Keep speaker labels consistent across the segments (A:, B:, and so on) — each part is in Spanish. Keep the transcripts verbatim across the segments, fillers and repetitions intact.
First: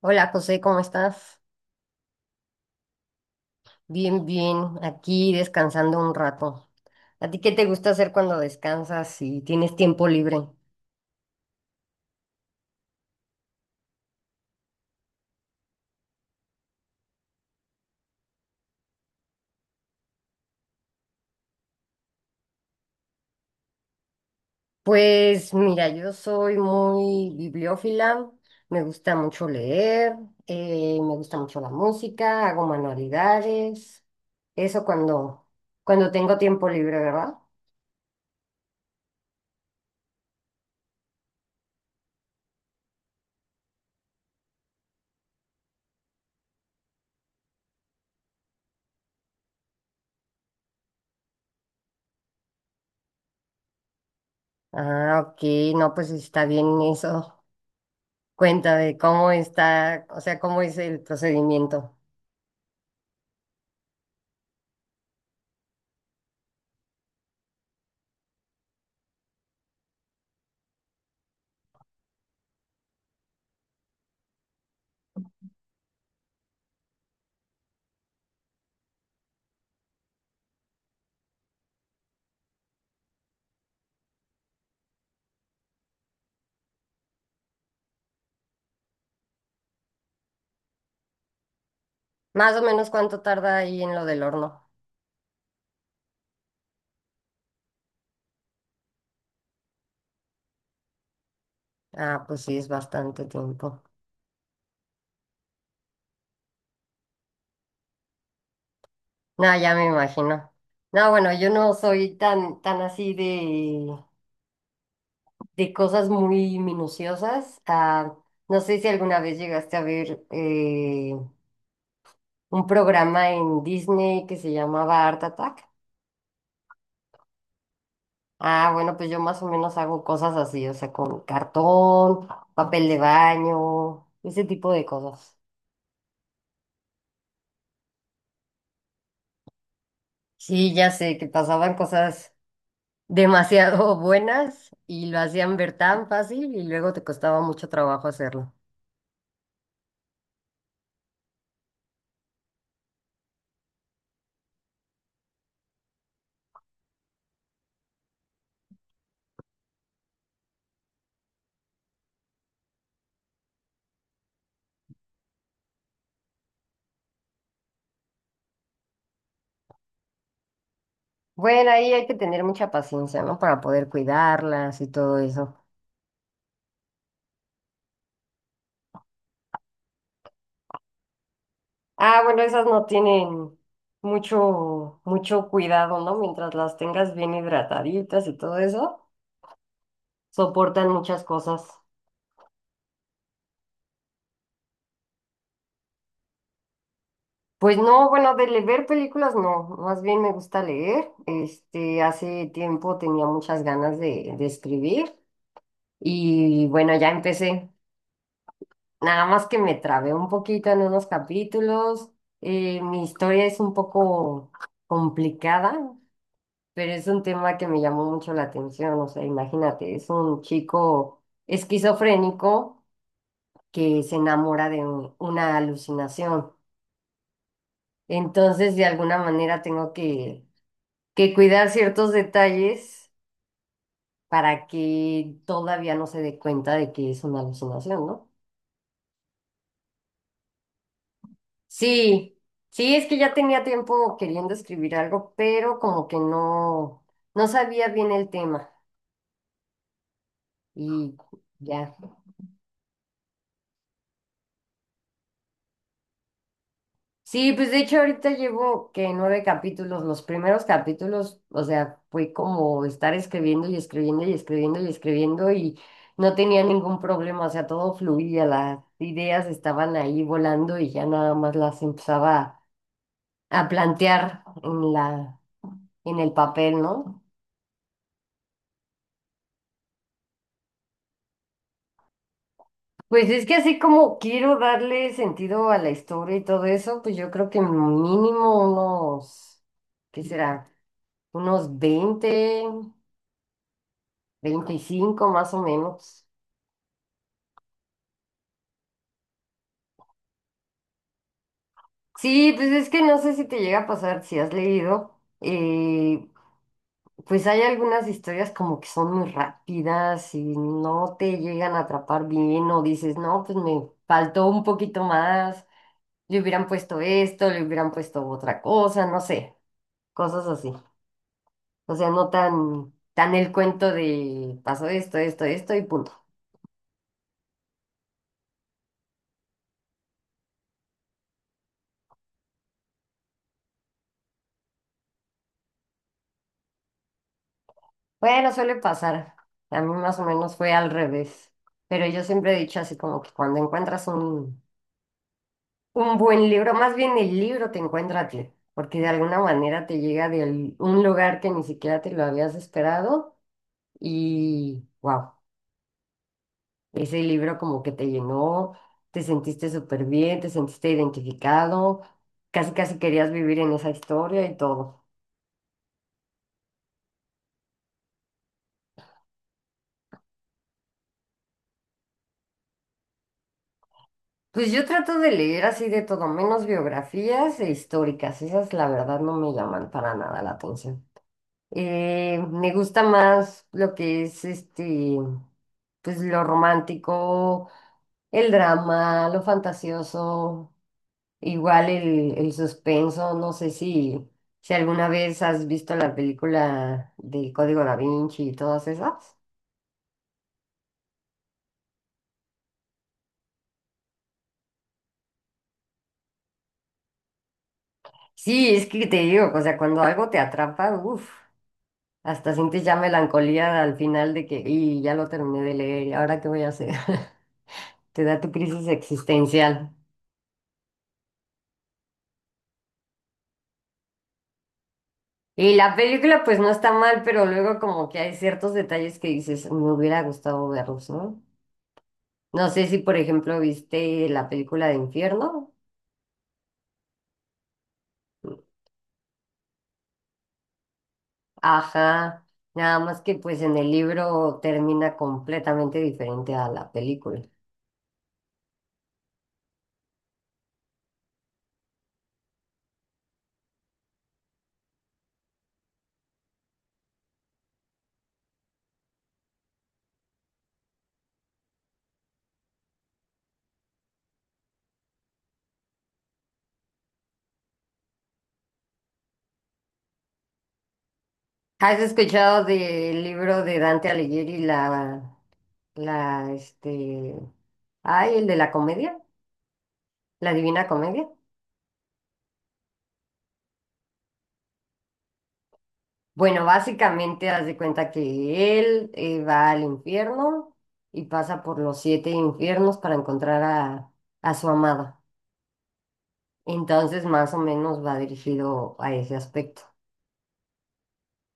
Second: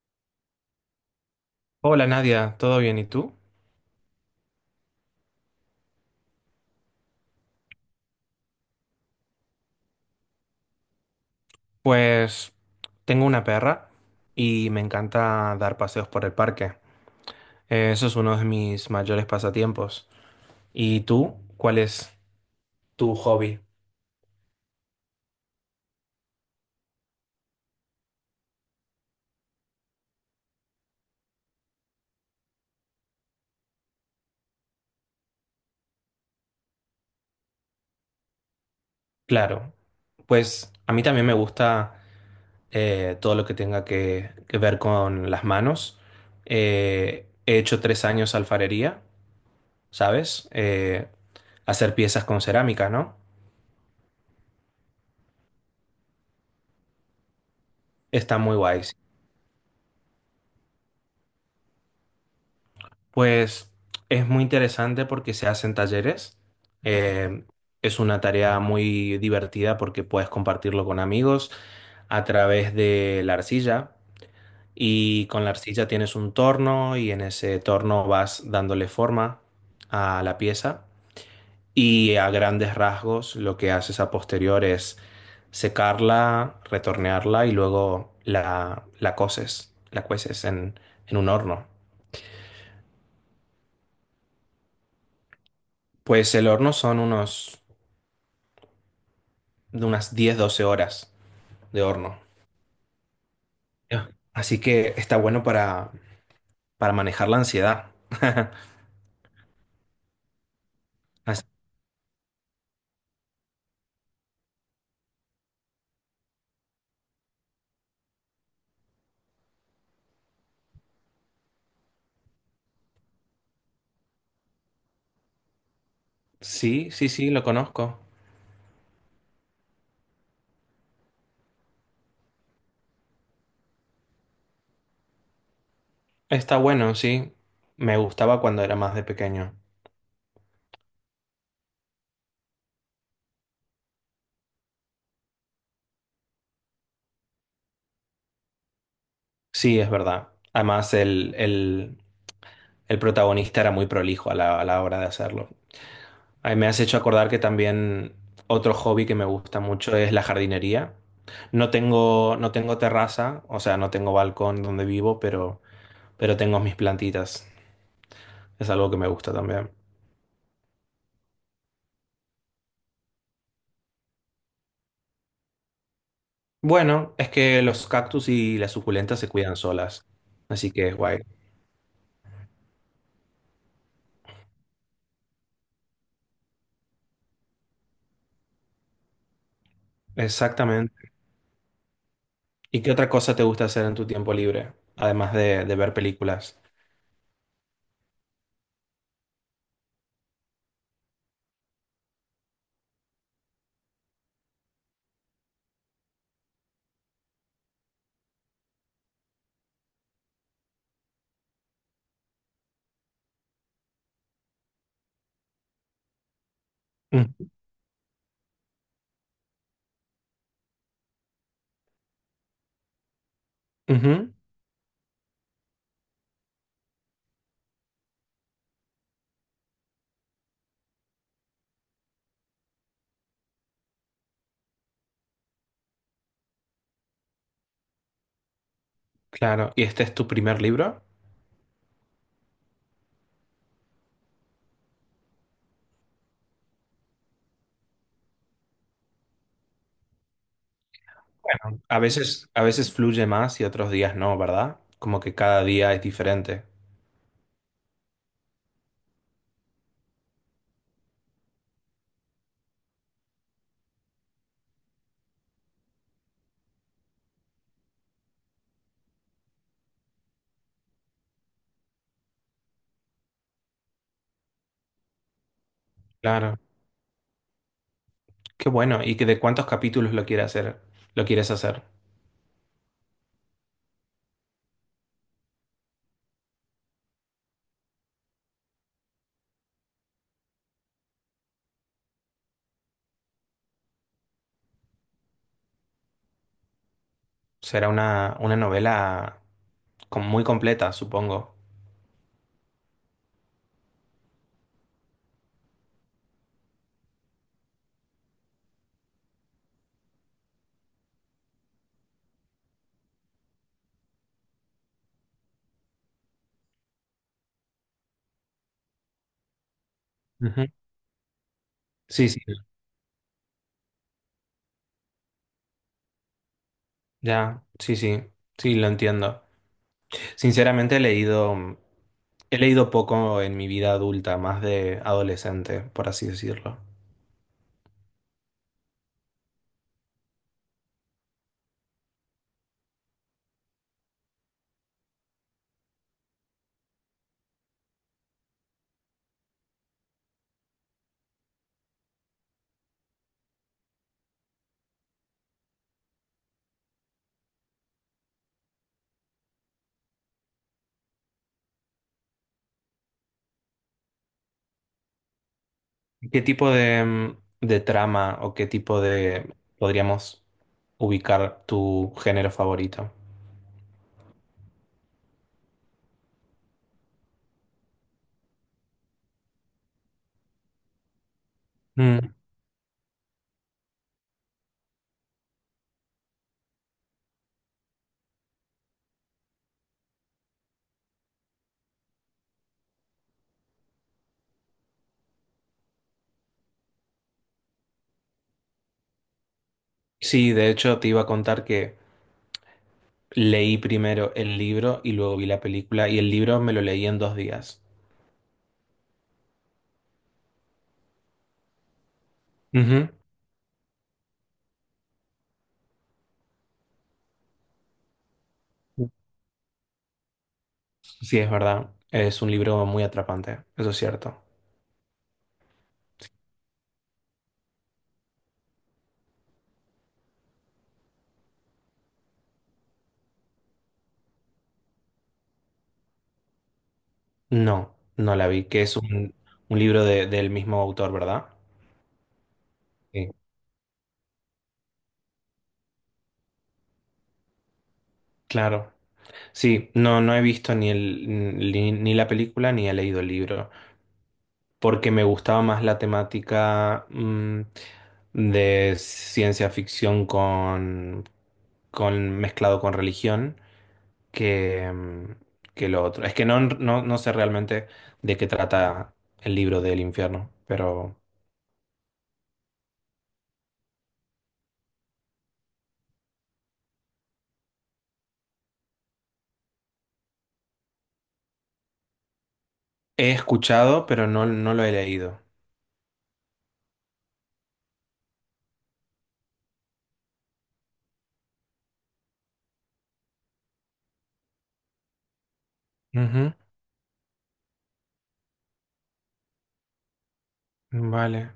A: Hola José, ¿cómo estás?
B: Hola Nadia, ¿todo bien? ¿Y tú?
A: Bien, bien, aquí descansando un rato. ¿A ti qué te gusta hacer cuando descansas y tienes tiempo libre?
B: Pues tengo una perra y me encanta dar paseos por el parque. Eh, Eso es uno de mis mayores pasatiempos. ¿Y tú? ¿Cuál es tu hobby?
A: Pues mira, yo soy muy bibliófila, me gusta mucho leer. Eh, me gusta mucho la música, hago manualidades, eso cuando, cuando tengo tiempo libre, ¿verdad?
B: Claro, pues a mí también me gusta eh, todo lo que tenga que, que ver con las manos. Eh, he hecho tres años alfarería, ¿sabes? Eh, hacer piezas con cerámica, ¿no?
A: Ah, ok, no, pues está bien eso.
B: Está muy
A: Cuenta
B: guay. Sí.
A: de cómo está, o sea, cómo es el procedimiento.
B: Pues es muy interesante porque se hacen talleres. Eh, es una tarea muy divertida porque puedes compartirlo con amigos a través de la arcilla. Y con la arcilla tienes un torno y en ese torno vas dándole forma a la pieza. Y a grandes rasgos lo que haces a posterior es secarla, retornearla y luego la, la coces, la cueces en en un horno.
A: Más o menos ¿cuánto tarda ahí en lo del horno?
B: Pues el horno son unos de unas diez doce horas de horno.
A: Ah, pues sí, es bastante tiempo.
B: Ya. Así que está bueno para, para manejar la ansiedad.
A: No, ya me imagino. No, bueno,
B: As-
A: yo no soy tan, tan así de, de cosas muy minuciosas. Ah, no sé si alguna vez llegaste a ver eh, un programa en Disney que se llamaba Art Attack.
B: Sí, sí, sí, lo conozco.
A: Ah, bueno, pues yo más o menos hago cosas así, o sea, con cartón, papel de baño, ese tipo de cosas.
B: Está bueno, sí. Me gustaba cuando era más de pequeño.
A: Sí, ya sé que pasaban cosas demasiado buenas y lo hacían ver tan fácil y luego te costaba mucho trabajo hacerlo.
B: Sí, es verdad. Además, el, el, el protagonista era muy prolijo a la, a la, hora de hacerlo. Ay, me has hecho acordar que también otro hobby que me gusta mucho es la jardinería. No tengo, no tengo terraza, o sea, no tengo balcón donde vivo, pero, pero tengo mis plantitas. Es algo que me gusta también.
A: Bueno, ahí hay que tener mucha paciencia, ¿no? Para poder cuidarlas y todo eso.
B: Bueno, es que los cactus y las suculentas se cuidan solas, así que es guay.
A: Ah, bueno, esas no tienen mucho, mucho cuidado, ¿no? Mientras las tengas bien hidrataditas y todo eso, soportan
B: Exactamente.
A: muchas cosas.
B: ¿Y qué otra cosa te gusta hacer en tu tiempo libre, además de, de ver películas?
A: Pues no, bueno, de le- ver películas no, más bien me gusta leer. Este, hace tiempo tenía muchas ganas de, de escribir y bueno, ya empecé. Nada más que me trabé un poquito en unos capítulos. Eh, mi historia es un poco complicada, pero es un
B: Mm,
A: tema que me llamó mucho la atención. O sea, imagínate, es un chico esquizofrénico que se
B: ujú,
A: enamora de un- una alucinación. Entonces, de alguna manera tengo que, que cuidar ciertos detalles para que todavía no se dé cuenta de que es una alucinación, ¿no?
B: claro. ¿Y este es tu primer libro?
A: Sí, sí, es que ya tenía tiempo queriendo escribir algo, pero como que no, no sabía bien el tema y
B: Bueno,
A: ya.
B: a veces, a veces, fluye más y otros días no, ¿verdad? Como que cada día es diferente.
A: Sí, pues de hecho ahorita llevo que nueve capítulos, los primeros capítulos, o sea, fue como estar escribiendo y escribiendo y escribiendo y escribiendo y no tenía ningún problema, o sea, todo fluía, las ideas estaban ahí volando y ya nada más las empezaba a plantear en la, en el
B: Claro.
A: papel, ¿no?
B: Qué bueno. ¿Y que de cuántos capítulos lo quieres hacer? ¿Lo quieres hacer?
A: Pues es que así como quiero darle sentido a la historia y todo eso, pues yo creo que mínimo unos, ¿qué será? Unos veinte, veinticinco más o menos.
B: Será una, una novela com- muy completa, supongo.
A: Sí, pues es que no sé si te llega a pasar, si has leído. Eh, pues hay algunas historias como que son muy rápidas y no te llegan a atrapar bien o dices, no, pues me faltó un poquito más, le hubieran puesto esto, le hubieran puesto otra cosa, no sé, cosas
B: Ujú.
A: así. O sea,
B: Sí,
A: no
B: sí.
A: tan, tan el cuento de pasó esto, esto, esto y punto.
B: Ya, sí, sí, sí, lo entiendo. Sinceramente he leído, mm, he leído poco en mi vida adulta, más de adolescente, por así decirlo.
A: Bueno, suele pasar. A mí más o menos fue al revés. Pero yo siempre he dicho así como que cuando encuentras un, un buen libro, más bien el libro te encuentra a ti, porque de alguna manera te llega de al- un lugar que ni siquiera te lo habías esperado y wow, ese libro como que te llenó, te sentiste súper bien, te sentiste identificado, casi casi querías vivir en esa historia y todo.
B: ¿Qué tipo de, mm, de trama o qué tipo de podríamos ubicar tu género favorito?
A: Pues yo trato de leer así de todo, menos biografías e históricas. Esas, la verdad, no me llaman para nada la atención.
B: Mm.
A: Eh, me gusta más lo que es este, pues lo romántico, el drama, lo fantasioso, igual el, el suspenso. No sé si, si alguna vez has visto la película del Código Da Vinci y todas esas.
B: Sí, de hecho te iba a contar que leí primero el libro y luego vi la película y el libro me lo leí en dos días.
A: Sí, es que te digo, o sea, cuando algo te atrapa, uff. Hasta sientes ya
B: Ujú.
A: melancolía al final de que, y ya lo terminé de leer, ¿y ahora qué voy a hacer? Te da tu crisis existencial.
B: Sí, es verdad. Es un libro muy atrapante, eso es cierto.
A: Y la película pues no está mal, pero luego como que hay ciertos detalles que dices, me hubiera gustado verlos, ¿no? No sé si por ejemplo viste la película de Infierno.
B: No, no la vi, que es un, un, libro de- del mismo autor, ¿verdad?
A: Ajá, nada más
B: Sí.
A: que pues en el libro termina completamente diferente a la película.
B: Claro. Sí, no, no he visto ni, el, ni, ni la película ni he leído el libro, porque me gustaba más la temática mm, de ciencia ficción con, con mezclado con religión. que, mm, que lo otro. Es que no, no, no sé realmente de qué trata el libro del infierno, pero
A: ¿Has escuchado del libro de Dante Alighieri, la La, este, ay, el de la comedia, la Divina Comedia?
B: he escuchado, pero no, no lo he leído.
A: Bueno, básicamente haz de cuenta que él eh, va al infierno y pasa por los siete infiernos para encontrar a, a su amada.
B: Ujú.
A: Entonces, más o menos va dirigido a ese aspecto.
B: Vale.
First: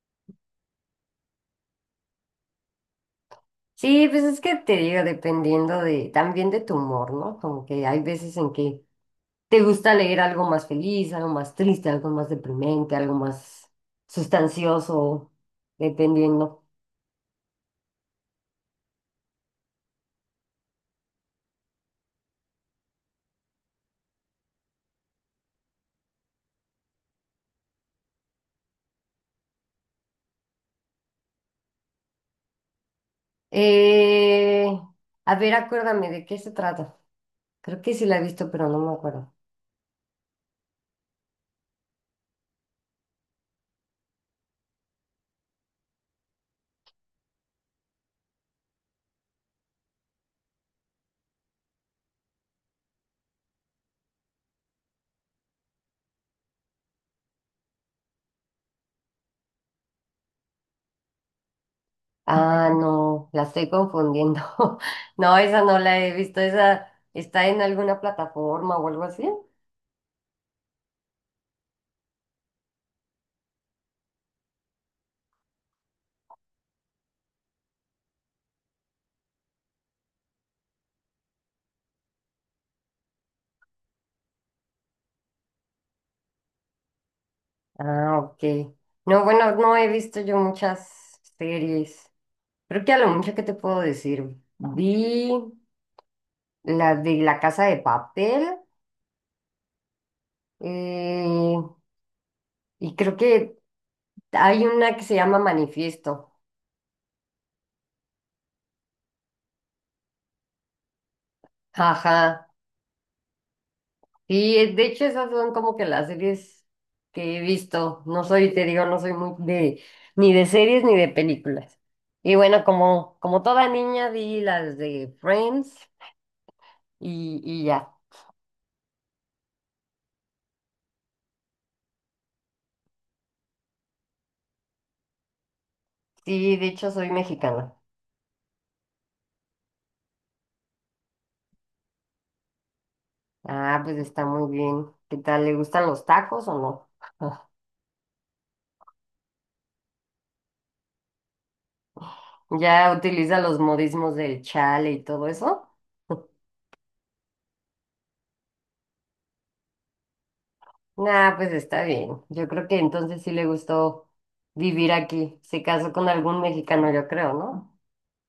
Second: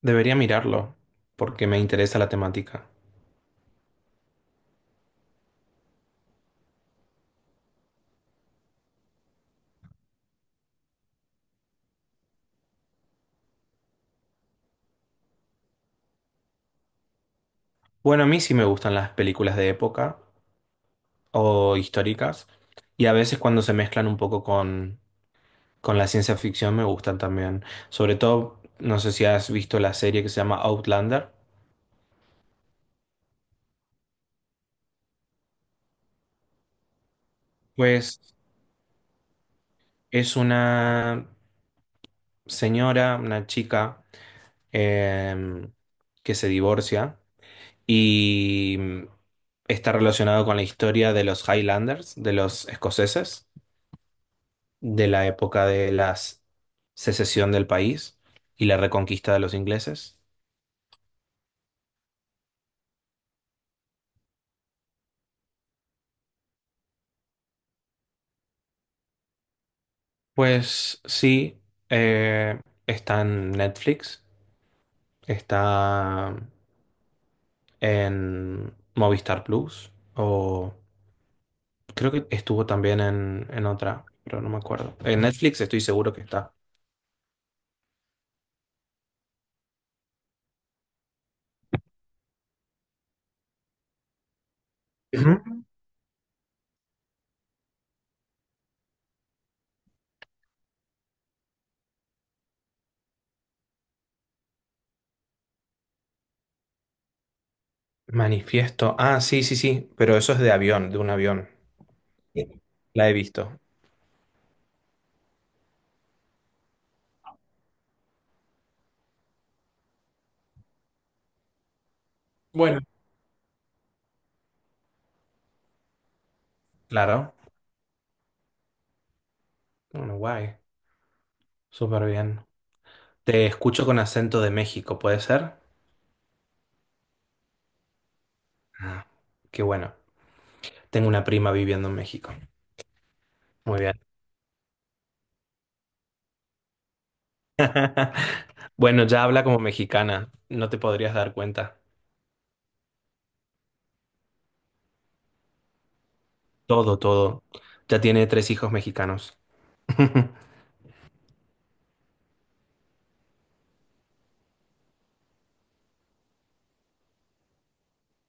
B: Debería mirarlo, porque me interesa la temática.
A: Sí, pues es que te digo, dependiendo de, también de tu humor, ¿no? Como que hay veces en que te gusta leer algo más feliz, algo más triste, algo más deprimente, algo más sustancioso, dependiendo.
B: Bueno, a mí sí me gustan las películas de época o históricas, y a veces cuando se mezclan un poco con, con la ciencia ficción me gustan también. Sobre todo, no sé si has visto la serie que se llama Outlander.
A: Eh, a ver, acuérdame de qué se trata. Creo que sí la
B: Pues
A: he visto, pero no me acuerdo.
B: es una señora, una chica eh, que se divorcia y está relacionado con la historia de los Highlanders, de los escoceses, de la época de la s- secesión del país y la reconquista de los ingleses.
A: Ah, no, la estoy confundiendo. No, esa no la he visto. Esa está en alguna plataforma o algo así.
B: Pues sí, eh, está en Netflix, está en Movistar Plus o creo que estuvo también en, en otra, pero no me acuerdo. En Netflix estoy seguro que está.
A: Ah, ok. No, bueno, no he visto yo muchas series. Creo que a lo mucho que te puedo decir. Vi
B: Ujú.
A: la de La Casa de Papel, eh, y creo que hay una que se llama Manifiesto.
B: Manifiesto. Ah, sí, sí, sí, pero eso es de avión, de un avión.
A: Ajá.
B: Sí. La he visto.
A: Y eh, de hecho esas son como que las series que he visto. No soy, te digo, no soy muy de ni de series ni de películas. Y bueno,
B: Bueno,
A: como, como toda niña vi las de Friends
B: claro.
A: y, y ya.
B: Bueno, guay. Súper bien. Te escucho con acento de México, ¿puede ser?
A: Sí, de hecho soy mexicana.
B: Ah, qué bueno. Tengo una prima viviendo en México.
A: Ah,
B: Muy
A: pues
B: bien.
A: está muy bien. ¿Qué tal? ¿Le gustan los tacos o no?
B: Bueno, ya habla como mexicana. No te podrías dar cuenta.
A: ¿Ya utiliza los modismos del chale y todo eso?
B: Todo, todo. Ya tiene tres hijos mexicanos.
A: Ah, pues está bien. Yo creo que entonces sí le gustó vivir aquí. Se casó con algún mexicano, yo creo, ¿no?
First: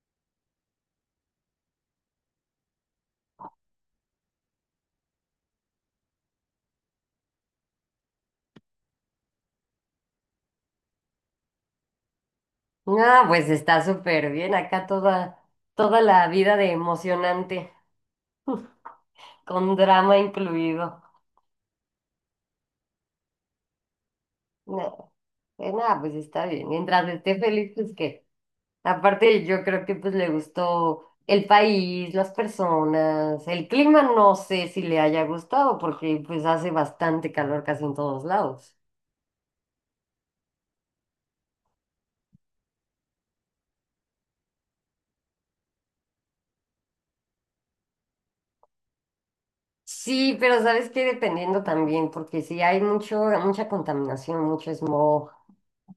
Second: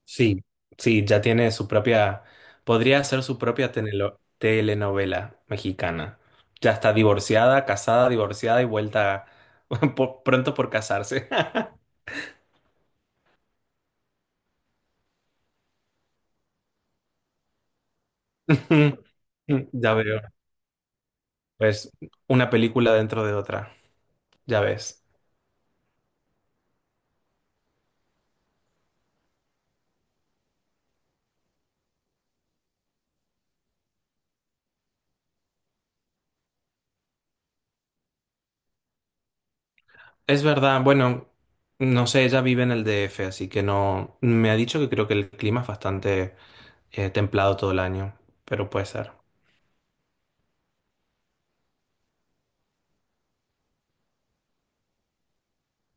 B: Sí, sí, ya tiene su propia, podría ser su propia tenelo- telenovela mexicana. Ya está divorciada, casada, divorciada y vuelta por- pronto por casarse.
A: Ah, pues está súper bien. Acá toda, toda la vida de emocionante, con
B: Ya
A: drama
B: veo.
A: incluido.
B: Pues una película dentro de otra, ya ves.
A: No, pues nada, pues está bien. Mientras esté feliz, pues que. Aparte, yo creo que pues le gustó el país, las personas, el clima, no sé si le haya gustado, porque pues hace bastante calor casi en todos lados.
B: Es verdad, bueno, no sé, ella vive en el D F, así que no, me ha dicho que creo que el clima es bastante eh, templado todo el año, pero puede ser.
A: Sí, pero sabes que dependiendo también, porque sí hay mucho, mucha contaminación, mucho smog.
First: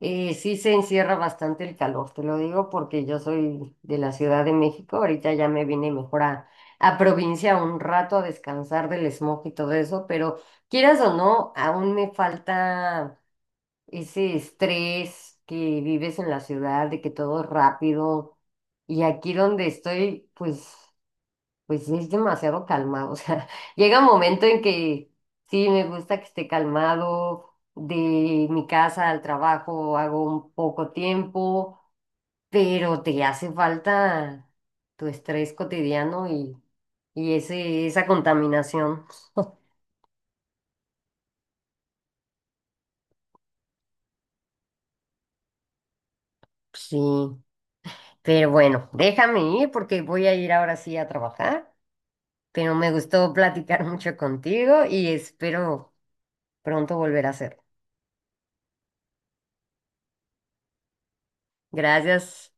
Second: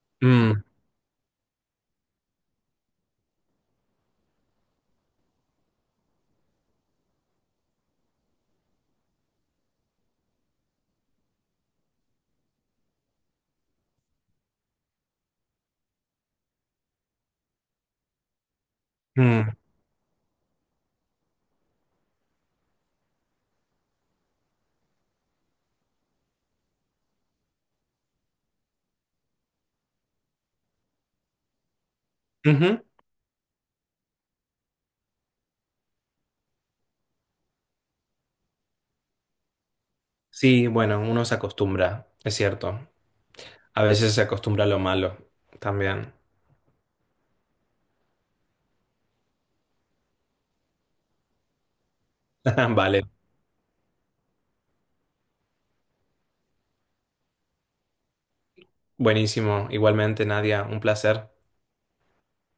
A: Eh, sí
B: Mm,
A: se encierra bastante el calor, te lo digo porque yo soy de la Ciudad de México, ahorita ya me vine mejor a, a provincia un rato a descansar del smog y todo eso, pero quieras o no, aún me falta ese estrés que vives en la ciudad, de que todo es rápido, y aquí
B: mm,
A: donde estoy, pues pues sí, es demasiado calmado. O sea, llega un momento en que sí me gusta que esté calmado. De mi casa al trabajo hago un poco tiempo,
B: ujú.
A: pero te hace falta tu estrés cotidiano y, y ese, esa contaminación.
B: Sí, bueno, uno se acostumbra, es cierto. A veces se acostumbra a lo malo también.
A: Sí, pero bueno, déjame ir porque voy a ir ahora sí a trabajar. Pero me
B: Vale,
A: gustó platicar mucho contigo y espero pronto volver a hacerlo.
B: buenísimo. Igualmente, Nadia, un placer.
A: Gracias.